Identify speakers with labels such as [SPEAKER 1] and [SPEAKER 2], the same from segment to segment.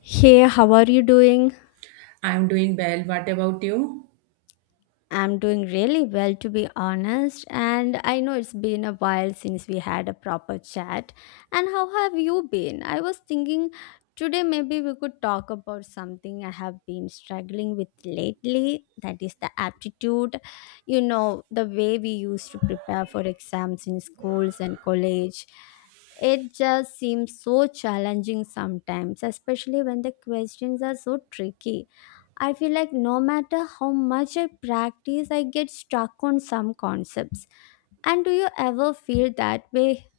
[SPEAKER 1] Hey, how are you doing?
[SPEAKER 2] I'm doing well. What about you?
[SPEAKER 1] I'm doing really well, to be honest. And I know it's been a while since we had a proper chat. And how have you been? I was thinking today maybe we could talk about something I have been struggling with lately that is the aptitude. You know, the way we used to prepare for exams in schools and college. It just seems so challenging sometimes, especially when the questions are so tricky. I feel like no matter how much I practice, I get stuck on some concepts. And do you ever feel that way?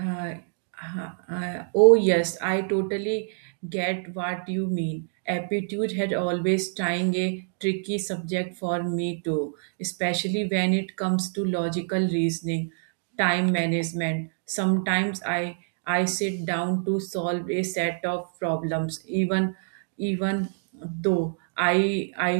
[SPEAKER 2] Uh, oh, yes, I totally get what you mean. Aptitude had always tying a tricky subject for me too, especially when it comes to logical reasoning, time management. Sometimes I sit down to solve a set of problems, even even though I, I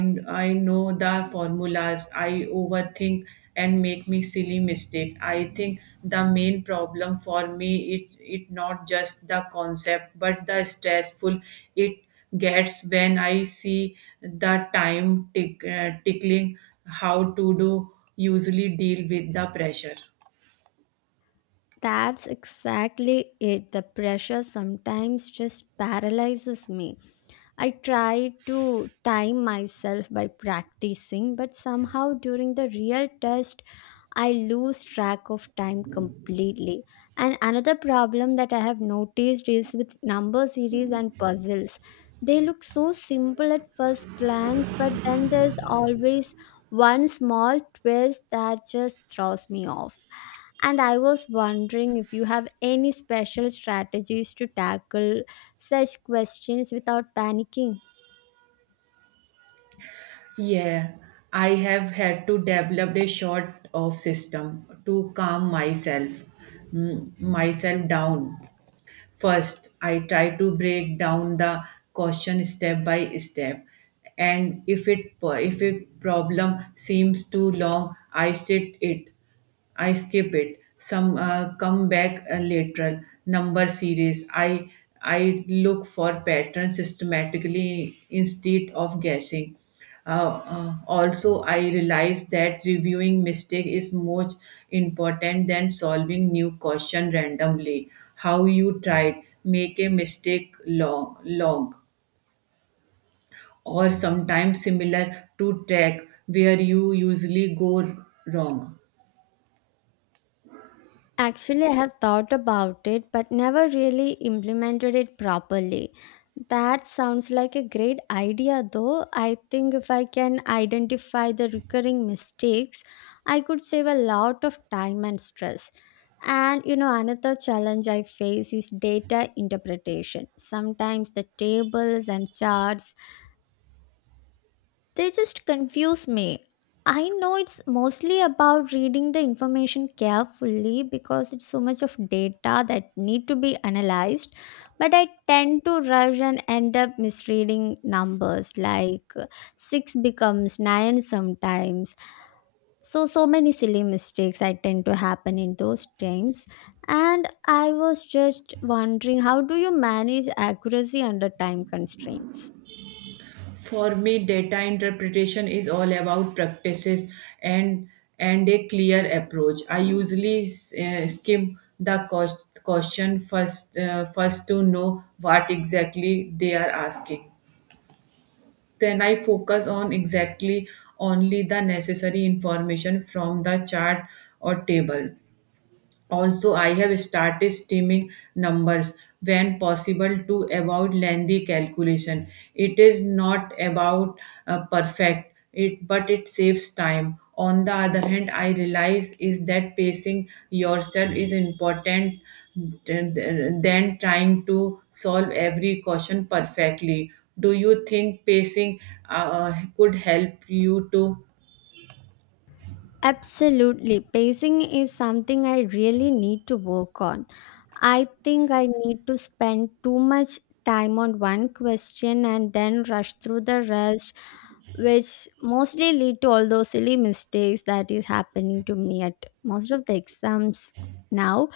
[SPEAKER 2] I know the formulas, I overthink and make me silly mistake. I think the main problem for me is it not just the concept but the stressful it gets when I see the time tick, tickling how to do usually deal with the pressure.
[SPEAKER 1] That's exactly it. The pressure sometimes just paralyzes me. I try to time myself by practicing, but somehow during the real test, I lose track of time completely. And another problem that I have noticed is with number series and puzzles. They look so simple at first glance, but then there's always one small twist that just throws me off. And I was wondering if you have any special strategies to tackle such questions without panicking.
[SPEAKER 2] Yeah, I have had to develop a short of system to calm myself down. First, I try to break down the question step by step, and if a problem seems too long, I skip it. Some come back later. Number series. I look for patterns systematically instead of guessing. Also, I realized that reviewing mistake is more important than solving new question randomly. How you tried make a mistake long, long, or sometimes similar to track where you usually go wrong.
[SPEAKER 1] Actually, I have thought about it but never really implemented it properly. That sounds like a great idea, though. I think if I can identify the recurring mistakes, I could save a lot of time and stress. And you know, another challenge I face is data interpretation. Sometimes the tables and charts they just confuse me. I know it's mostly about reading the information carefully because it's so much of data that need to be analyzed, but I tend to rush and end up misreading numbers like 6 becomes 9 sometimes. So many silly mistakes I tend to happen in those times. And I was just wondering, how do you manage accuracy under time constraints?
[SPEAKER 2] For me, data interpretation is all about practices and and a clear approach. I usually question first first to know what exactly they are asking. Then I focus on exactly only the necessary information from the chart or table. Also, I have started steaming numbers when possible to avoid lengthy calculation. It is not about perfect, it but it saves time. On the other hand, I realize is that pacing yourself is important than trying to solve every question perfectly. Do you think pacing could help you to?
[SPEAKER 1] Absolutely. Pacing is something I really need to work on. I think I need to spend too much time on one question and then rush through the rest, which mostly lead to all those silly mistakes that is happening to me at most of the exams now.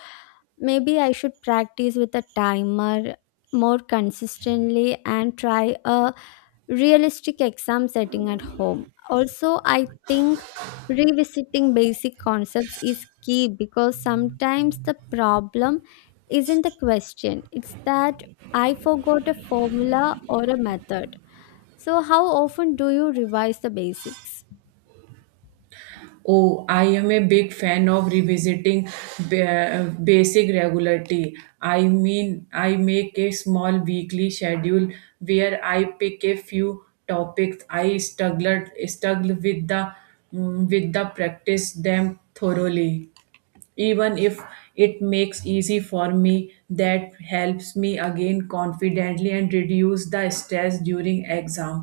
[SPEAKER 1] Maybe I should practice with a timer more consistently and try a realistic exam setting at home. Also, I think revisiting basic concepts is key because sometimes the problem isn't the question, it's that I forgot a formula or a method. So, how often do you revise the basics?
[SPEAKER 2] Oh, I am a big fan of revisiting basic regularity. I mean, I make a small weekly schedule where I pick a few topics I struggled struggle with the practice them thoroughly even if it makes easy for me that helps me again confidently and reduce the stress during exam.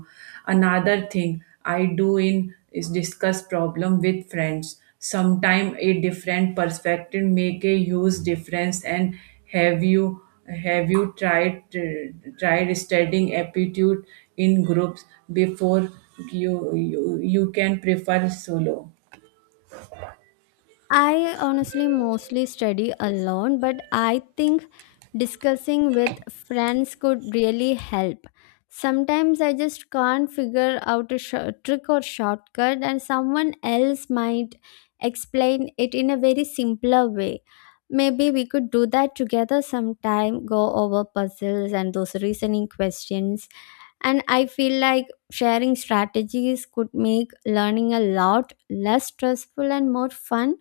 [SPEAKER 2] Another thing I do in is discuss problem with friends. Sometimes a different perspective make a huge difference. And have you have you tried studying aptitude in groups before? You can prefer solo.
[SPEAKER 1] I honestly mostly study alone, but I think discussing with friends could really help. Sometimes I just can't figure out a trick or shortcut, and someone else might explain it in a very simpler way. Maybe we could do that together sometime, go over puzzles and those reasoning questions. And I feel like sharing strategies could make learning a lot less stressful and more fun.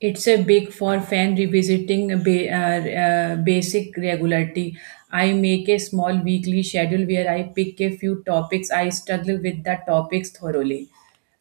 [SPEAKER 2] It's a big for fan revisiting basic regularity. I make a small weekly schedule where I pick a few topics. I struggle with the topics thoroughly.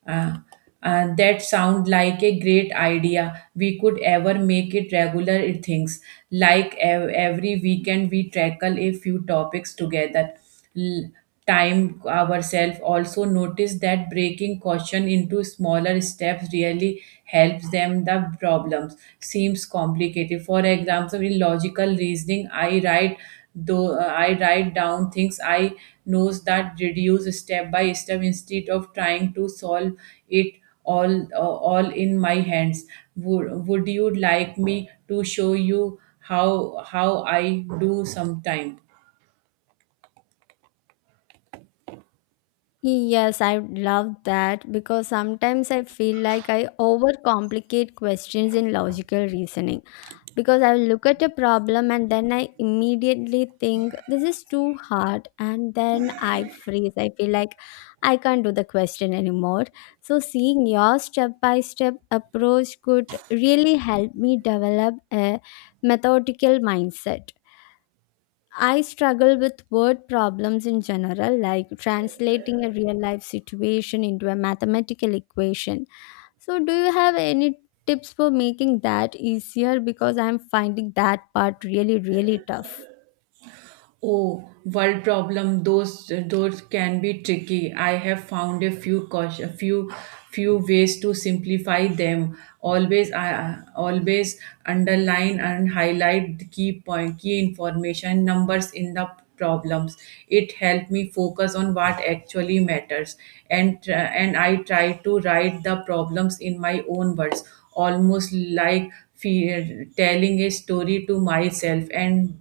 [SPEAKER 2] Uh, that sound like a great idea. We could ever make it regular it things. Like every weekend we tackle a few topics together. L- Time ourselves. Also notice that breaking caution into smaller steps really helps them. The problems seems complicated. For example, in logical reasoning, I write down things I knows that reduce step by step instead of trying to solve it all in my hands. Would you like me to show you how I do sometime?
[SPEAKER 1] Yes, I love that because sometimes I feel like I overcomplicate questions in logical reasoning. Because I look at a problem and then I immediately think this is too hard, and then I freeze. I feel like I can't do the question anymore. So, seeing your step by step approach could really help me develop a methodical mindset. I struggle with word problems in general, like translating a real life situation into a mathematical equation. So, do you have any tips for making that easier? Because I'm finding that part really, really tough.
[SPEAKER 2] Oh, world problem. Those can be tricky. I have found a few ways to simplify them. Always, I always underline and highlight the key point, key information, numbers in the problems. It helped me focus on what actually matters, and and I try to write the problems in my own words, almost like fear, telling a story to myself. And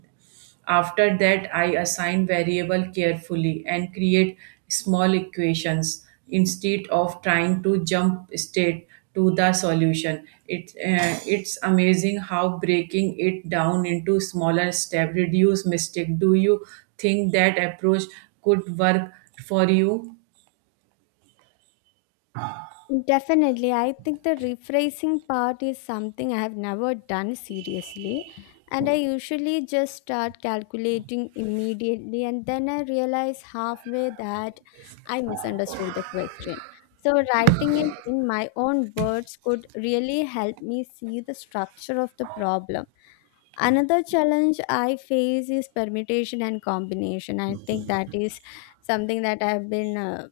[SPEAKER 2] after that, I assign variable carefully and create small equations instead of trying to jump straight to the solution. It's amazing how breaking it down into smaller steps reduce mistake. Do you think that approach could work for you?
[SPEAKER 1] Definitely. I think the rephrasing part is something I have never done seriously. And I usually just start calculating immediately, and then I realize halfway that I misunderstood the question. So, writing it in my own words could really help me see the structure of the problem. Another challenge I face is permutation and combination. I think that is something that I've been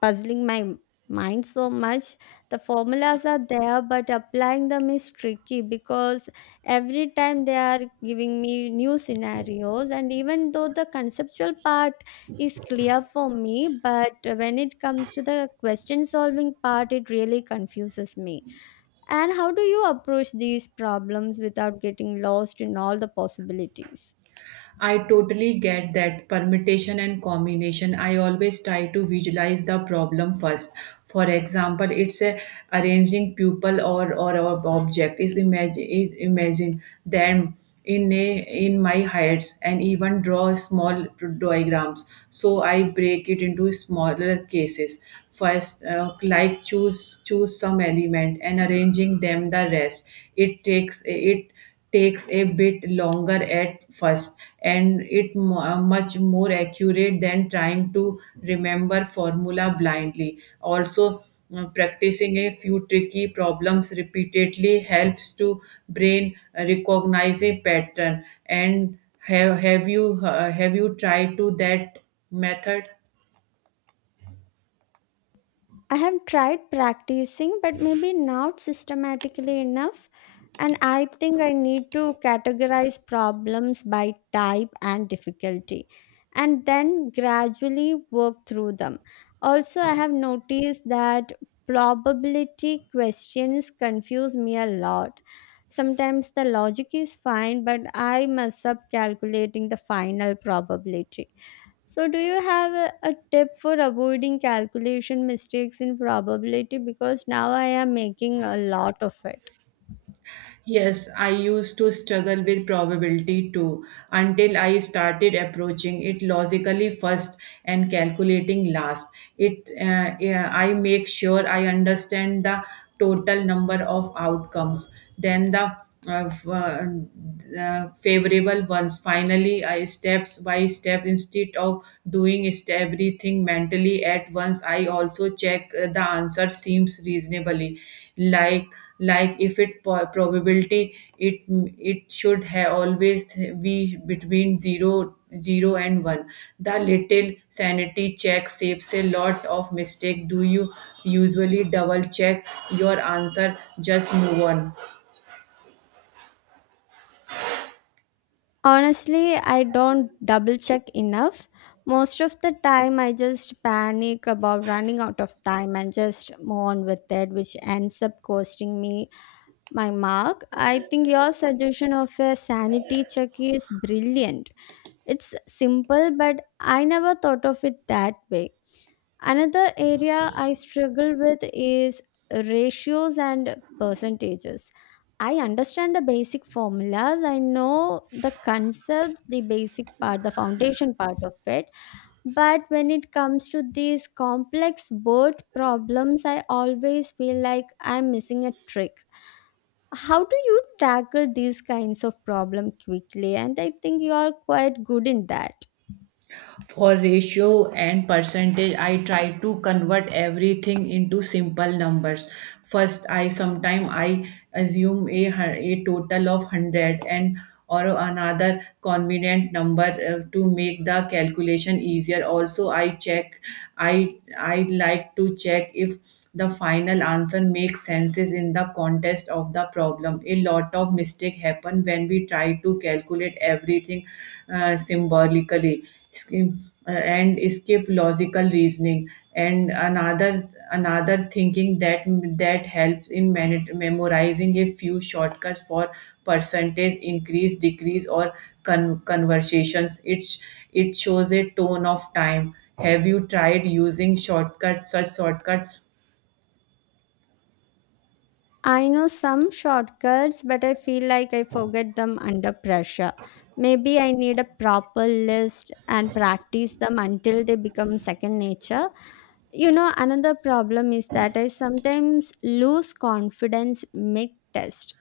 [SPEAKER 1] puzzling my mind so much. The formulas are there, but applying them is tricky because every time they are giving me new scenarios, and even though the conceptual part is clear for me, but when it comes to the question solving part, it really confuses me. And how do you approach these problems without getting lost in all the possibilities?
[SPEAKER 2] I totally get that permutation and combination. I always try to visualize the problem first. For example, it's a arranging pupil or a object is imagine them in my heads and even draw small diagrams. So I break it into smaller cases. First, like choose some element and arranging them the rest. It takes a bit longer at first, and it much more accurate than trying to remember formula blindly. Also, practicing a few tricky problems repeatedly helps to brain recognize a pattern. And have you tried to that method?
[SPEAKER 1] I have tried practicing, but maybe not systematically enough. And I think I need to categorize problems by type and difficulty and then gradually work through them. Also, I have noticed that probability questions confuse me a lot. Sometimes the logic is fine, but I mess up calculating the final probability. So, do you have a tip for avoiding calculation mistakes in probability? Because now I am making a lot of it.
[SPEAKER 2] Yes, I used to struggle with probability too until I started approaching it logically first and calculating last. It Yeah, I make sure I understand the total number of outcomes, then the uh, f- uh, favorable ones. Finally, I steps by step instead of doing is everything mentally at once. I also check the answer seems reasonably, like like if it probability it it should have always be between zero and 1. The little sanity check saves a lot of mistake. Do you usually double check your answer just move on?
[SPEAKER 1] Honestly, I don't double check enough. Most of the time, I just panic about running out of time and just move on with it, which ends up costing me my mark. I think your suggestion of a sanity check is brilliant. It's simple, but I never thought of it that way. Another area I struggle with is ratios and percentages. I understand the basic formulas, I know the concepts, the basic part, the foundation part of it. But when it comes to these complex word problems, I always feel like I'm missing a trick. How do you tackle these kinds of problem quickly? And I think you are quite good in that.
[SPEAKER 2] For ratio and percentage, I try to convert everything into simple numbers. First, I assume a total of 100 and or another convenient number to make the calculation easier. Also, I like to check if the final answer makes senses in the context of the problem. A lot of mistake happen when we try to calculate everything symbolically skip, and skip logical reasoning. And another thinking that that helps in memorizing a few shortcuts for percentage increase decrease or conversations. It shows a tone of time. Have you tried using shortcuts such shortcuts?
[SPEAKER 1] I know some shortcuts, but I feel like I forget them under pressure. Maybe I need a proper list and practice them until they become second nature. You know, another problem is that I sometimes lose confidence mid test.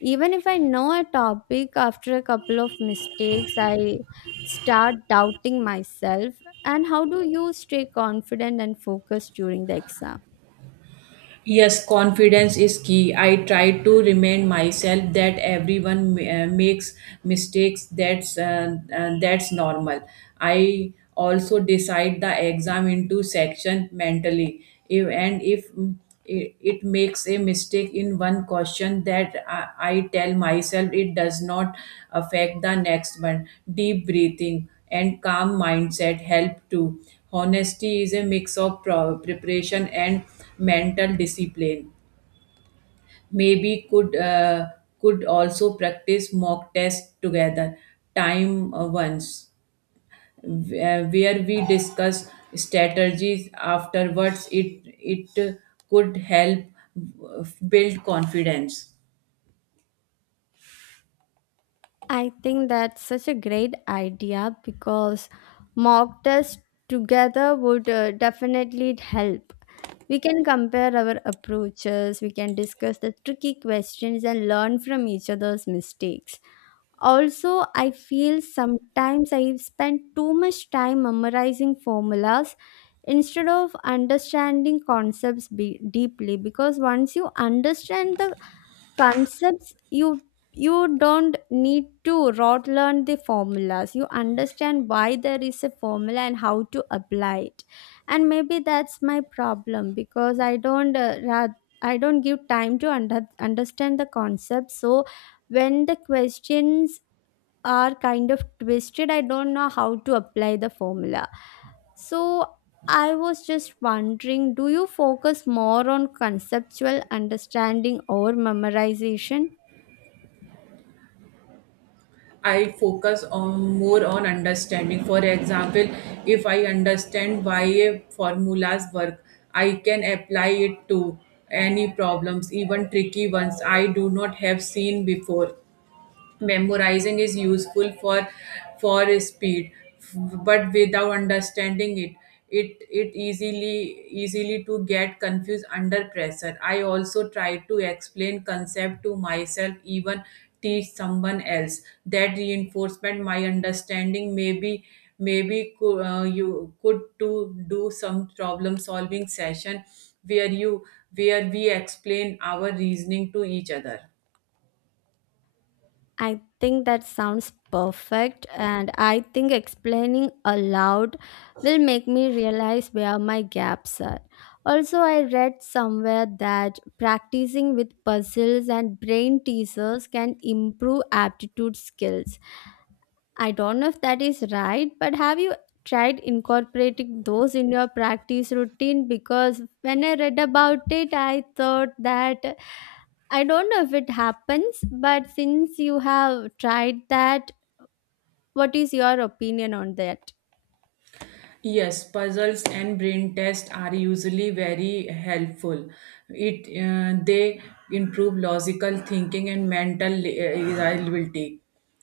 [SPEAKER 1] Even if I know a topic after a couple of mistakes, I start doubting myself. And how do you stay confident and focused during the exam?
[SPEAKER 2] Yes, confidence is key. I try to remind myself that everyone makes mistakes. That's normal. I also decide the exam into section mentally. If it makes a mistake in one question, that I tell myself it does not affect the next one. Deep breathing and calm mindset help too. Honesty is a mix of preparation and mental discipline. Maybe could also practice mock test together, time once, where we discuss strategies afterwards. It could help build confidence.
[SPEAKER 1] I think that's such a great idea because mock tests together would definitely help. We can compare our approaches, we can discuss the tricky questions and learn from each other's mistakes. Also, I feel sometimes I spend too much time memorizing formulas instead of understanding concepts deeply, because once you understand the concepts, you don't need to rote learn the formulas. You understand why there is a formula and how to apply it. And maybe that's my problem, because I don't give time to understand the concept. So when the questions are kind of twisted, I don't know how to apply the formula. So I was just wondering, do you focus more on conceptual understanding or memorization?
[SPEAKER 2] I focus on more on understanding. For example, if I understand why a formulas work, I can apply it to any problems, even tricky ones I do not have seen before. Memorizing is useful for speed, but without understanding it it it easily to get confused under pressure. I also try to explain concept to myself, even teach someone else. That reinforcement my understanding. Maybe you could to do some problem solving session where you where we explain our reasoning to each other.
[SPEAKER 1] I think that sounds perfect, and I think explaining aloud will make me realize where my gaps are. Also, I read somewhere that practicing with puzzles and brain teasers can improve aptitude skills. I don't know if that is right, but have you tried incorporating those in your practice routine? Because when I read about it, I thought that I don't know if it happens, but since you have tried that, what is your opinion on that?
[SPEAKER 2] Yes, puzzles and brain tests are usually very helpful. It They improve logical thinking and mental reliability,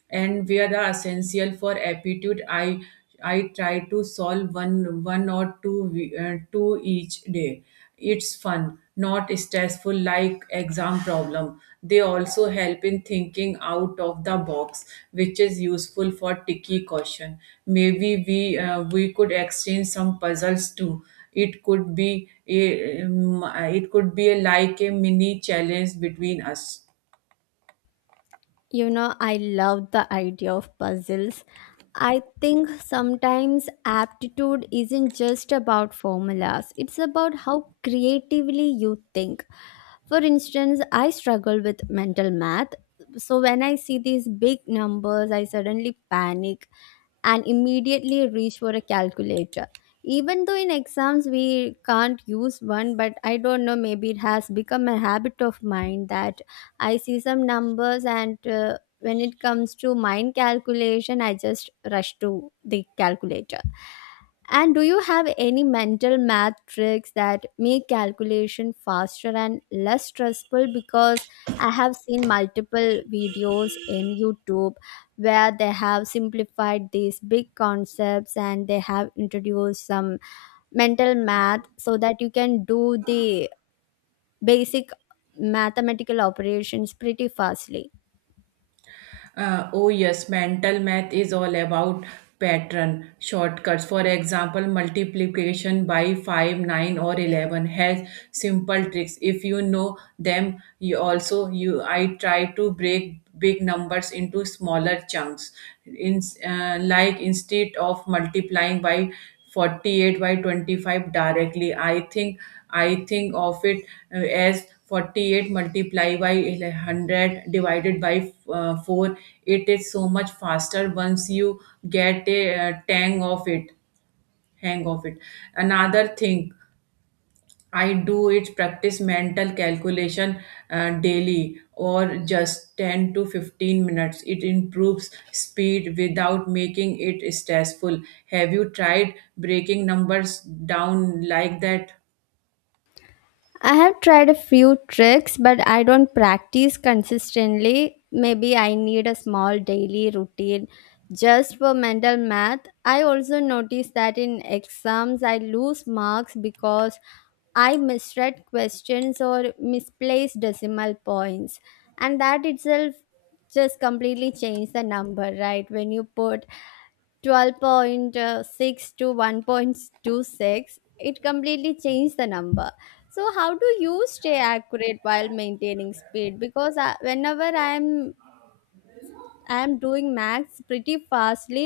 [SPEAKER 2] and we are essential for aptitude. I try to solve one or two each day. It's fun, not stressful like exam problem. They also help in thinking out of the box, which is useful for tricky question. Maybe we could exchange some puzzles too. It could be a, like a mini challenge between us.
[SPEAKER 1] You know, I love the idea of puzzles. I think sometimes aptitude isn't just about formulas, it's about how creatively you think. For instance, I struggle with mental math. So when I see these big numbers, I suddenly panic and immediately reach for a calculator. Even though in exams we can't use one, but I don't know, maybe it has become a habit of mine that I see some numbers and when it comes to mind calculation, I just rush to the calculator. And do you have any mental math tricks that make calculation faster and less stressful? Because I have seen multiple videos in YouTube where they have simplified these big concepts and they have introduced some mental math so that you can do the basic mathematical operations pretty fastly.
[SPEAKER 2] Oh yes, mental math is all about pattern shortcuts. For example, multiplication by 5, 9 or 11 has simple tricks. If you know them, you also you I try to break big numbers into smaller chunks. In Like instead of multiplying by 48 by 25 directly, I think of it as 48 multiplied by 100 divided by 4. It is so much faster once you get a tang of it hang of it. Another thing I do it practice mental calculation daily or just 10 to 15 minutes. It improves speed without making it stressful. Have you tried breaking numbers down like that?
[SPEAKER 1] I have tried a few tricks, but I don't practice consistently. Maybe I need a small daily routine just for mental math. I also notice that in exams I lose marks because I misread questions or misplaced decimal points. And that itself just completely changed the number, right? When you put 12.6 to 1.26, it completely changed the number. So how do you stay accurate while maintaining speed? Because whenever I'm doing maths pretty fastly,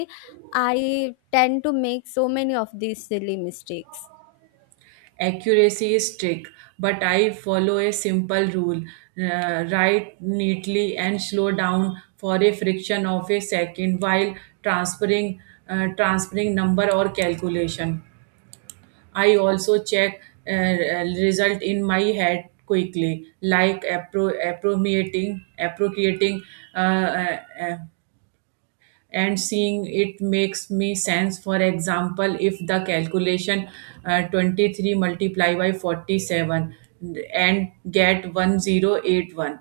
[SPEAKER 1] I tend to make so many of these silly mistakes.
[SPEAKER 2] Accuracy is trick, but I follow a simple rule. Write neatly and slow down for a fraction of a second while transferring transferring number or calculation. I also check result in my head quickly, like appropriating, uh, uh, uh, and seeing it makes me sense. For example, if the calculation 23 multiply by 47 and get 1081,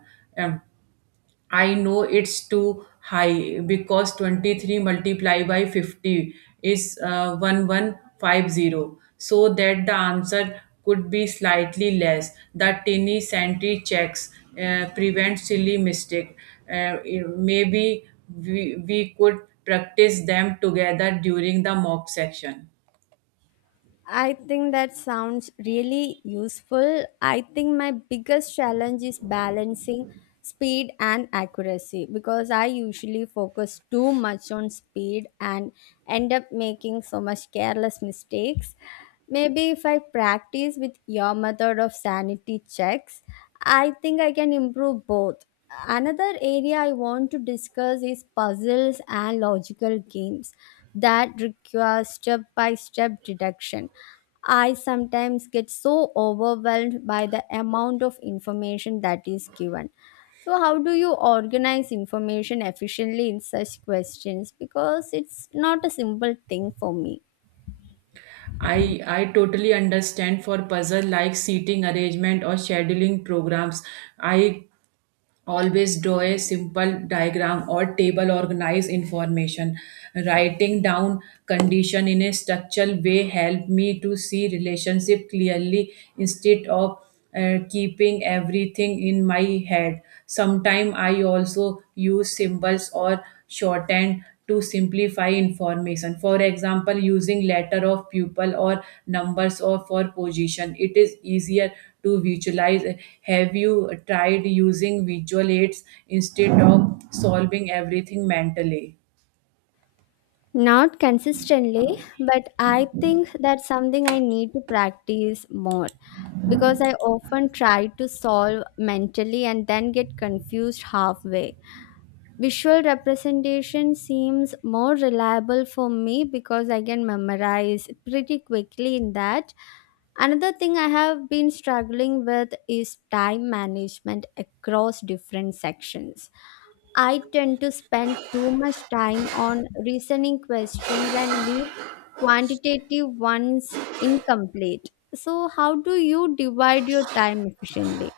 [SPEAKER 2] I know it's too high because 23 multiplied by 50 is 1150. So that the answer could be slightly less. The tiny sentry checks prevent silly mistake. Uh, Maybe we could practice them together during the mock section.
[SPEAKER 1] I think that sounds really useful. I think my biggest challenge is balancing speed and accuracy because I usually focus too much on speed and end up making so much careless mistakes. Maybe if I practice with your method of sanity checks, I think I can improve both. Another area I want to discuss is puzzles and logical games that require step by step deduction. I sometimes get so overwhelmed by the amount of information that is given. So how do you organize information efficiently in such questions? Because it's not a simple thing for me.
[SPEAKER 2] I totally understand for puzzle like seating arrangement or scheduling programs. I always draw a simple diagram or table organize information. Writing down condition in a structural way help me to see relationship clearly instead of keeping everything in my head. Sometimes I also use symbols or shortened to simplify information. For example, using letter of pupil or numbers or for position. It is easier to visualize. Have you tried using visual aids instead of solving everything mentally?
[SPEAKER 1] Not consistently, but I think that's something I need to practice more because I often try to solve mentally and then get confused halfway. Visual representation seems more reliable for me because I can memorize pretty quickly in that. Another thing I have been struggling with is time management across different sections. I tend to spend too much time on reasoning questions and leave quantitative ones incomplete. So, how do you divide your time efficiently?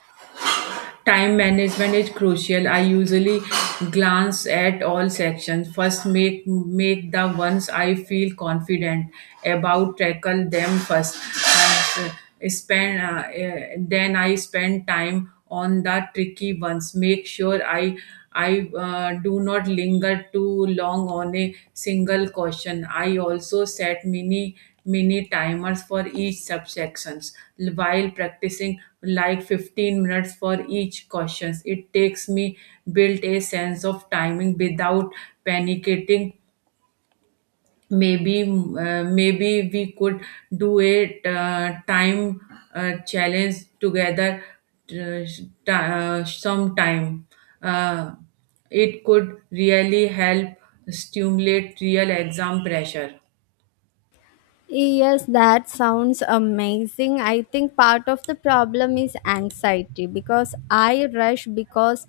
[SPEAKER 2] Time management is crucial. I usually glance at all sections. First, make the ones I feel confident about. Tackle them first. And, spend then I spend time on the tricky ones. Make sure I do not linger too long on a single question. I also set mini timers for each subsections while practicing, like 15 minutes for each questions. It takes me built a sense of timing without panicating. Maybe we could do a time challenge together sometime. uh, it could really help stimulate real exam pressure.
[SPEAKER 1] Yes, that sounds amazing. I think part of the problem is anxiety because I rush because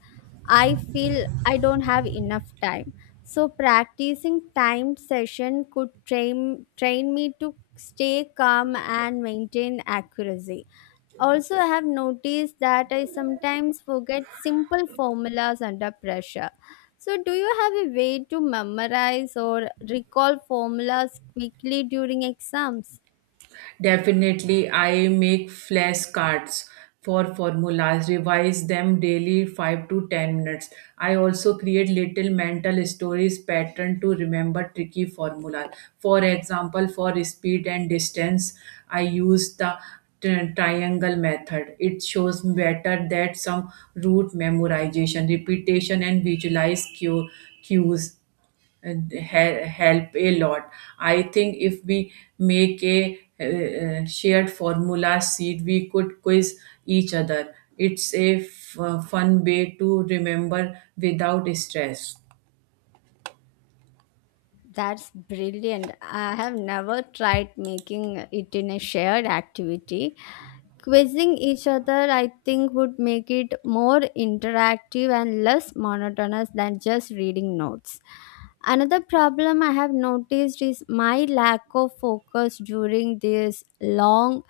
[SPEAKER 1] I feel I don't have enough time. So practicing time session could train me to stay calm and maintain accuracy. Also, I have noticed that I sometimes forget simple formulas under pressure. So, do you have a way to memorize or recall formulas quickly during exams?
[SPEAKER 2] Definitely, I make flashcards for formulas, revise them daily 5 to 10 minutes. I also create little mental stories pattern to remember tricky formula. For example, for speed and distance, I use the triangle method. It shows better that some route memorization, repetition, and cues and help a lot. I think if we make a shared formula seed, we could quiz each other. It's a fun way to remember without stress.
[SPEAKER 1] That's brilliant. I have never tried making it in a shared activity. Quizzing each other, I think, would make it more interactive and less monotonous than just reading notes. Another problem I have noticed is my lack of focus during these long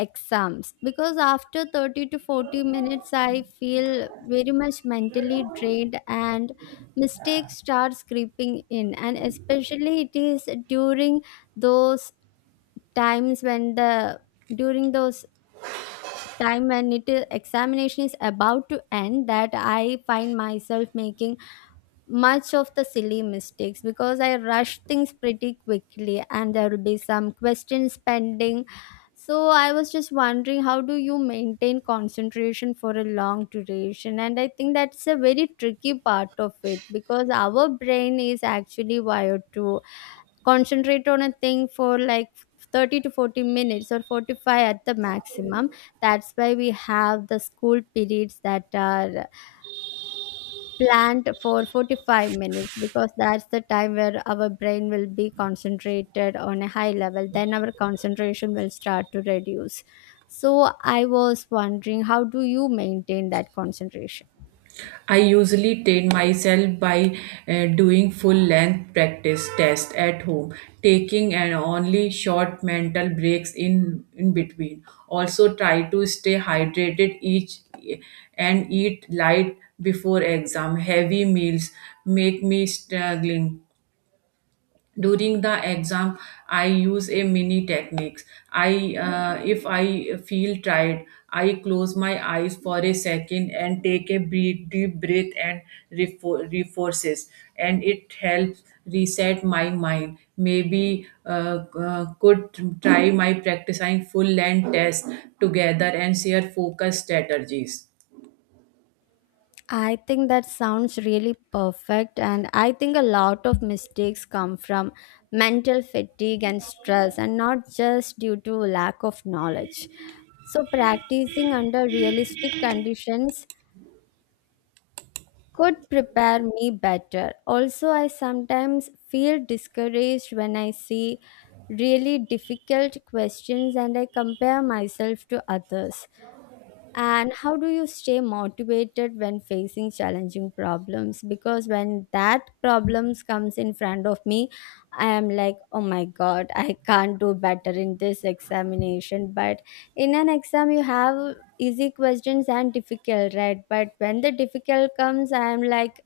[SPEAKER 1] exams because after 30 to 40 minutes, I feel very much mentally drained and mistakes start creeping in, and especially it is during those times when the during those time when it is examination is about to end, that I find myself making much of the silly mistakes because I rush things pretty quickly and there will be some questions pending. So I was just wondering, how do you maintain concentration for a long duration? And I think that's a very tricky part of it, because our brain is actually wired to concentrate on a thing for like 30 to 40 minutes or 45 at the maximum. That's why we have the school periods that are planned for 45 minutes, because that's the time where our brain will be concentrated on a high level. Then our concentration will start to reduce. So I was wondering, how do you maintain that concentration?
[SPEAKER 2] I usually train myself by doing full length practice tests at home, taking and only short mental breaks in between. Also, try to stay hydrated each and eat light before exam. Heavy meals make me struggling during the exam. I use a mini techniques. I If I feel tired, I close my eyes for a second and take a deep breath. And reforces, and it helps reset my mind. Maybe could try my practicing full length test together and share focus strategies.
[SPEAKER 1] I think that sounds really perfect. And I think a lot of mistakes come from mental fatigue and stress, and not just due to lack of knowledge. So, practicing under realistic conditions could prepare me better. Also, I sometimes feel discouraged when I see really difficult questions and I compare myself to others. And how do you stay motivated when facing challenging problems? Because when that problems comes in front of me, I am like, oh my god, I can't do better in this examination. But in an exam, you have easy questions and difficult, right? But when the difficult comes, I am like,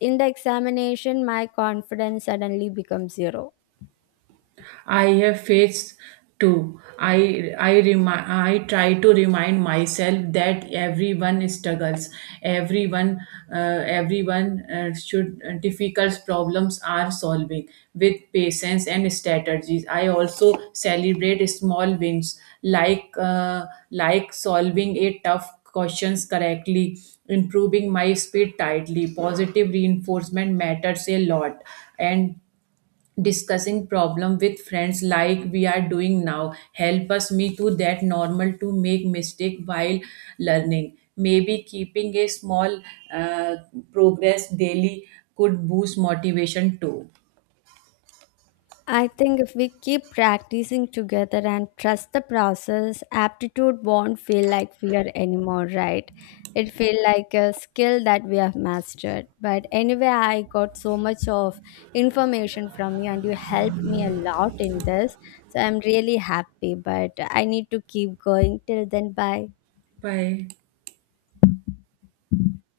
[SPEAKER 1] in the examination, my confidence suddenly becomes zero.
[SPEAKER 2] I have faced too. I try to remind myself that everyone struggles. Everyone Everyone should difficult problems are solving with patience and strategies. I also celebrate small wins, like uh, like solving a tough questions correctly, improving my speed tightly. Positive reinforcement matters a lot. And discussing problem with friends like we are doing now help us me to that normal to make mistake while learning. Maybe keeping a small uh, progress daily could boost motivation too.
[SPEAKER 1] I think if we keep practicing together and trust the process, aptitude won't feel like fear anymore, right? It feel like a skill that we have mastered. But anyway, I got so much of information from you and you helped me a lot in this. So I'm really happy, but I need to keep going. Till then, bye.
[SPEAKER 2] Bye.